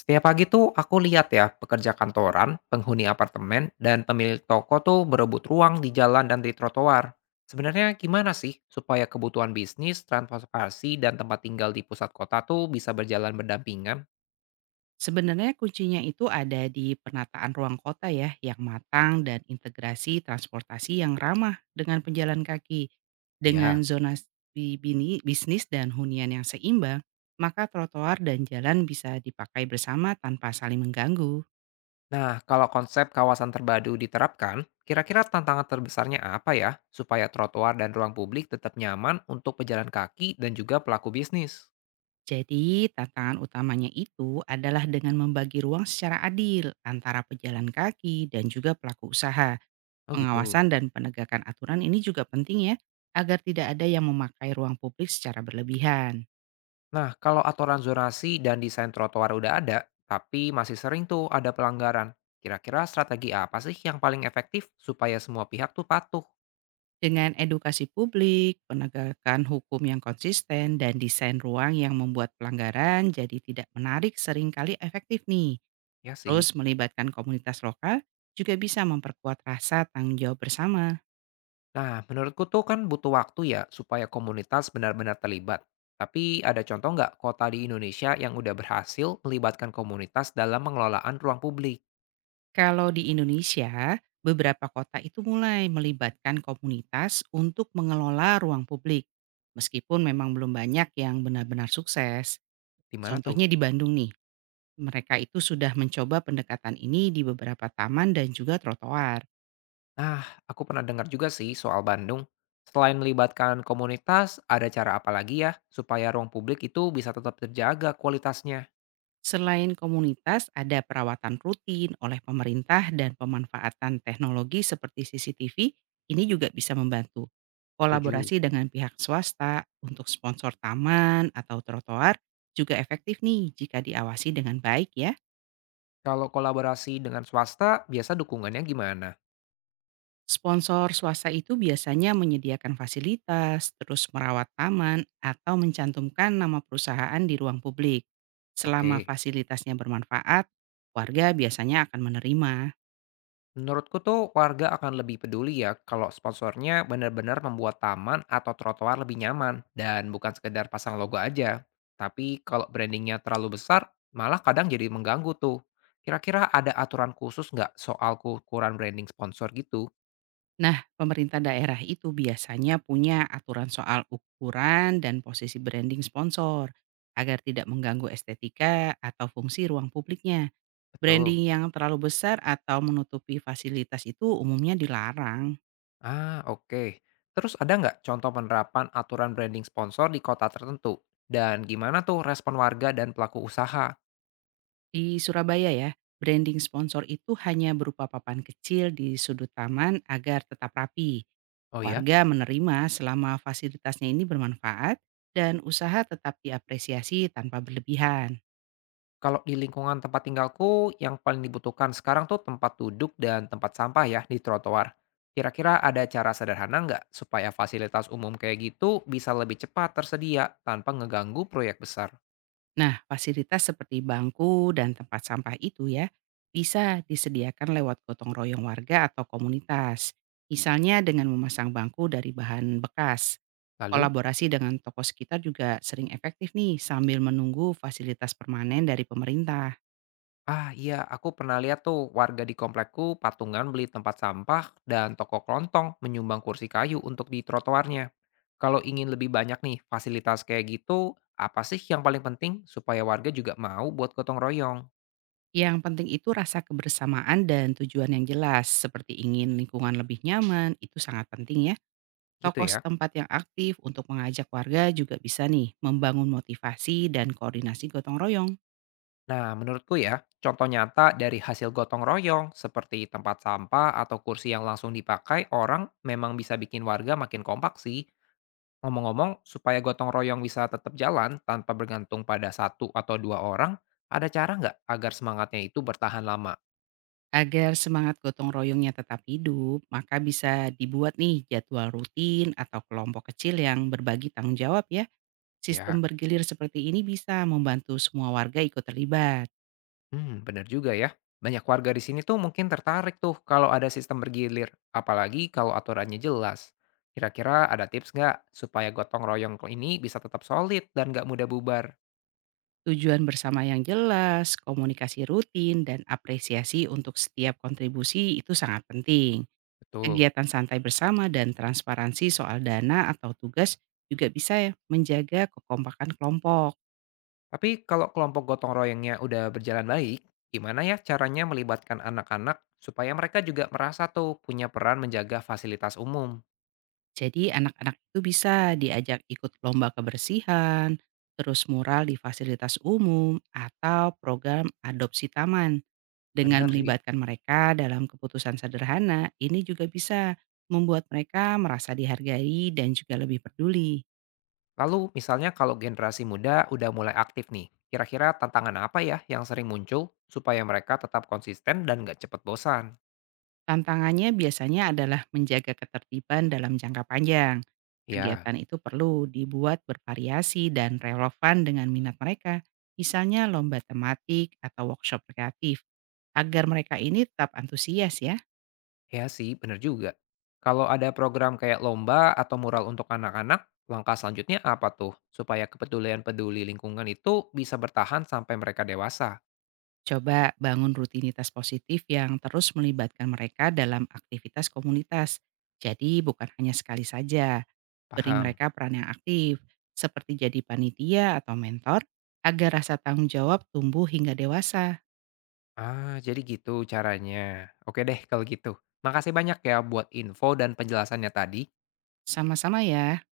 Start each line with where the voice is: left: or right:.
left: Setiap pagi tuh aku lihat ya pekerja kantoran, penghuni apartemen, dan pemilik toko tuh berebut ruang di jalan dan di trotoar. Sebenarnya gimana sih supaya kebutuhan bisnis, transportasi, dan tempat tinggal di pusat kota tuh bisa berjalan berdampingan?
right: Sebenarnya kuncinya itu ada di penataan ruang kota ya yang matang dan integrasi transportasi yang ramah dengan penjalan kaki. Dengan
left: Ya.
right: zonasi bisnis dan hunian yang seimbang, maka trotoar dan jalan bisa dipakai bersama tanpa saling mengganggu.
left: Nah, kalau konsep kawasan terpadu diterapkan, kira-kira tantangan terbesarnya apa ya supaya trotoar dan ruang publik tetap nyaman untuk pejalan kaki dan juga pelaku bisnis?
right: Jadi tantangan utamanya itu adalah dengan membagi ruang secara adil antara pejalan kaki dan juga pelaku usaha.
left: Oh gitu.
right: Pengawasan dan penegakan aturan ini juga penting ya, agar tidak ada yang memakai ruang publik secara berlebihan.
left: Nah, kalau aturan zonasi dan desain trotoar udah ada, tapi masih sering tuh ada pelanggaran. Kira-kira strategi apa sih yang paling efektif supaya semua pihak tuh patuh?
right: Dengan edukasi publik, penegakan hukum yang konsisten, dan desain ruang yang membuat pelanggaran jadi tidak menarik seringkali efektif nih.
left: Ya sih.
right: Terus melibatkan komunitas lokal juga bisa memperkuat rasa tanggung jawab bersama.
left: Nah, menurutku tuh kan butuh waktu ya supaya komunitas benar-benar terlibat. Tapi ada contoh nggak kota di Indonesia yang udah berhasil melibatkan komunitas dalam pengelolaan ruang publik?
right: Kalau di Indonesia, beberapa kota itu mulai melibatkan komunitas untuk mengelola ruang publik. Meskipun memang belum banyak yang benar-benar sukses.
left: Di mana tuh?
right: Contohnya di Bandung nih, mereka itu sudah mencoba pendekatan ini di beberapa taman dan juga trotoar.
left: Nah, aku pernah dengar juga sih soal Bandung. Selain melibatkan komunitas, ada cara apa lagi ya supaya ruang publik itu bisa tetap terjaga kualitasnya?
right: Selain komunitas, ada perawatan rutin oleh pemerintah dan pemanfaatan teknologi seperti CCTV, ini juga bisa membantu.
left: Tujuh.
right: Kolaborasi dengan pihak swasta untuk sponsor taman atau trotoar juga efektif nih jika diawasi dengan baik ya.
left: Kalau kolaborasi dengan swasta, biasa dukungannya gimana?
right: Sponsor swasta itu biasanya menyediakan fasilitas, terus merawat taman, atau mencantumkan nama perusahaan di ruang publik. Selama
left: Oke.
right: fasilitasnya bermanfaat, warga biasanya akan menerima.
left: Menurutku tuh warga akan lebih peduli ya kalau sponsornya benar-benar membuat taman atau trotoar lebih nyaman dan bukan sekedar pasang logo aja. Tapi kalau brandingnya terlalu besar, malah kadang jadi mengganggu tuh. Kira-kira ada aturan khusus nggak soal ukuran branding sponsor gitu?
right: Nah, pemerintah daerah itu biasanya punya aturan soal ukuran dan posisi branding sponsor agar tidak mengganggu estetika atau fungsi ruang publiknya.
left: Betul.
right: Branding yang terlalu besar atau menutupi fasilitas itu umumnya dilarang.
left: Ah, oke. Terus ada nggak contoh penerapan aturan branding sponsor di kota tertentu? Dan gimana tuh respon warga dan pelaku usaha?
right: Di Surabaya ya, branding sponsor itu hanya berupa papan kecil di sudut taman agar tetap rapi.
left: Oh ya?
right: Warga menerima selama fasilitasnya ini bermanfaat dan usaha tetap diapresiasi tanpa berlebihan.
left: Kalau di lingkungan tempat tinggalku, yang paling dibutuhkan sekarang tuh tempat duduk dan tempat sampah ya di trotoar. Kira-kira ada cara sederhana nggak supaya fasilitas umum kayak gitu bisa lebih cepat tersedia tanpa ngeganggu proyek besar?
right: Nah, fasilitas seperti bangku dan tempat sampah itu ya bisa disediakan lewat gotong royong warga atau komunitas. Misalnya dengan memasang bangku dari bahan bekas.
left: Lalu,
right: Kolaborasi dengan toko sekitar juga sering efektif nih sambil menunggu fasilitas permanen dari pemerintah.
left: ah iya aku pernah lihat tuh warga di komplekku patungan beli tempat sampah dan toko kelontong menyumbang kursi kayu untuk di trotoarnya. Kalau ingin lebih banyak nih fasilitas kayak gitu, apa sih yang paling penting supaya warga juga mau buat gotong royong?
right: Yang penting itu rasa kebersamaan dan tujuan yang jelas seperti ingin lingkungan lebih nyaman itu sangat penting ya.
left: Gitu
right: Tokoh
left: ya.
right: setempat yang aktif untuk mengajak warga juga bisa nih membangun motivasi dan koordinasi gotong royong.
left: Nah, menurutku ya, contoh nyata dari hasil gotong royong seperti tempat sampah atau kursi yang langsung dipakai orang memang bisa bikin warga makin kompak sih. Ngomong-ngomong, supaya gotong royong bisa tetap jalan tanpa bergantung pada satu atau dua orang, ada cara nggak agar semangatnya itu bertahan lama?
right: Agar semangat gotong royongnya tetap hidup, maka bisa dibuat nih jadwal rutin atau kelompok kecil yang berbagi tanggung jawab ya. Sistem
left: Ya,
right: bergilir seperti ini bisa membantu semua warga ikut terlibat.
left: bener juga ya. Banyak warga di sini tuh mungkin tertarik tuh kalau ada sistem bergilir, apalagi kalau aturannya jelas. Kira-kira ada tips nggak supaya gotong royong ini bisa tetap solid dan nggak mudah bubar?
right: Tujuan bersama yang jelas, komunikasi rutin, dan apresiasi untuk setiap kontribusi itu sangat penting.
left: Betul.
right: Kegiatan santai bersama dan transparansi soal dana atau tugas juga bisa ya menjaga kekompakan kelompok.
left: Tapi kalau kelompok gotong royongnya udah berjalan baik, gimana ya caranya melibatkan anak-anak supaya mereka juga merasa tuh punya peran menjaga fasilitas umum?
right: Jadi anak-anak itu bisa diajak ikut lomba kebersihan, terus mural di fasilitas umum, atau program adopsi taman. Dengan
left: Bener sih.
right: melibatkan mereka dalam keputusan sederhana, ini juga bisa membuat mereka merasa dihargai dan juga lebih peduli.
left: Lalu misalnya kalau generasi muda udah mulai aktif nih, kira-kira tantangan apa ya yang sering muncul supaya mereka tetap konsisten dan nggak cepet bosan?
right: Tantangannya biasanya adalah menjaga ketertiban dalam jangka panjang.
left: Ya,
right: Kegiatan itu perlu dibuat bervariasi dan relevan dengan minat mereka, misalnya lomba tematik atau workshop kreatif, agar mereka ini tetap antusias ya.
left: ya sih, bener juga. Kalau ada program kayak lomba atau mural untuk anak-anak, langkah selanjutnya apa tuh? Supaya peduli lingkungan itu bisa bertahan sampai mereka dewasa.
right: Coba bangun rutinitas positif yang terus melibatkan mereka dalam aktivitas komunitas. Jadi bukan hanya sekali saja, beri
left: Paham?
right: mereka peran yang aktif, seperti jadi panitia atau mentor, agar rasa tanggung jawab tumbuh hingga dewasa.
left: Ah, jadi gitu caranya. Oke deh kalau gitu. Makasih banyak ya buat info dan penjelasannya tadi.
right: Sama-sama ya.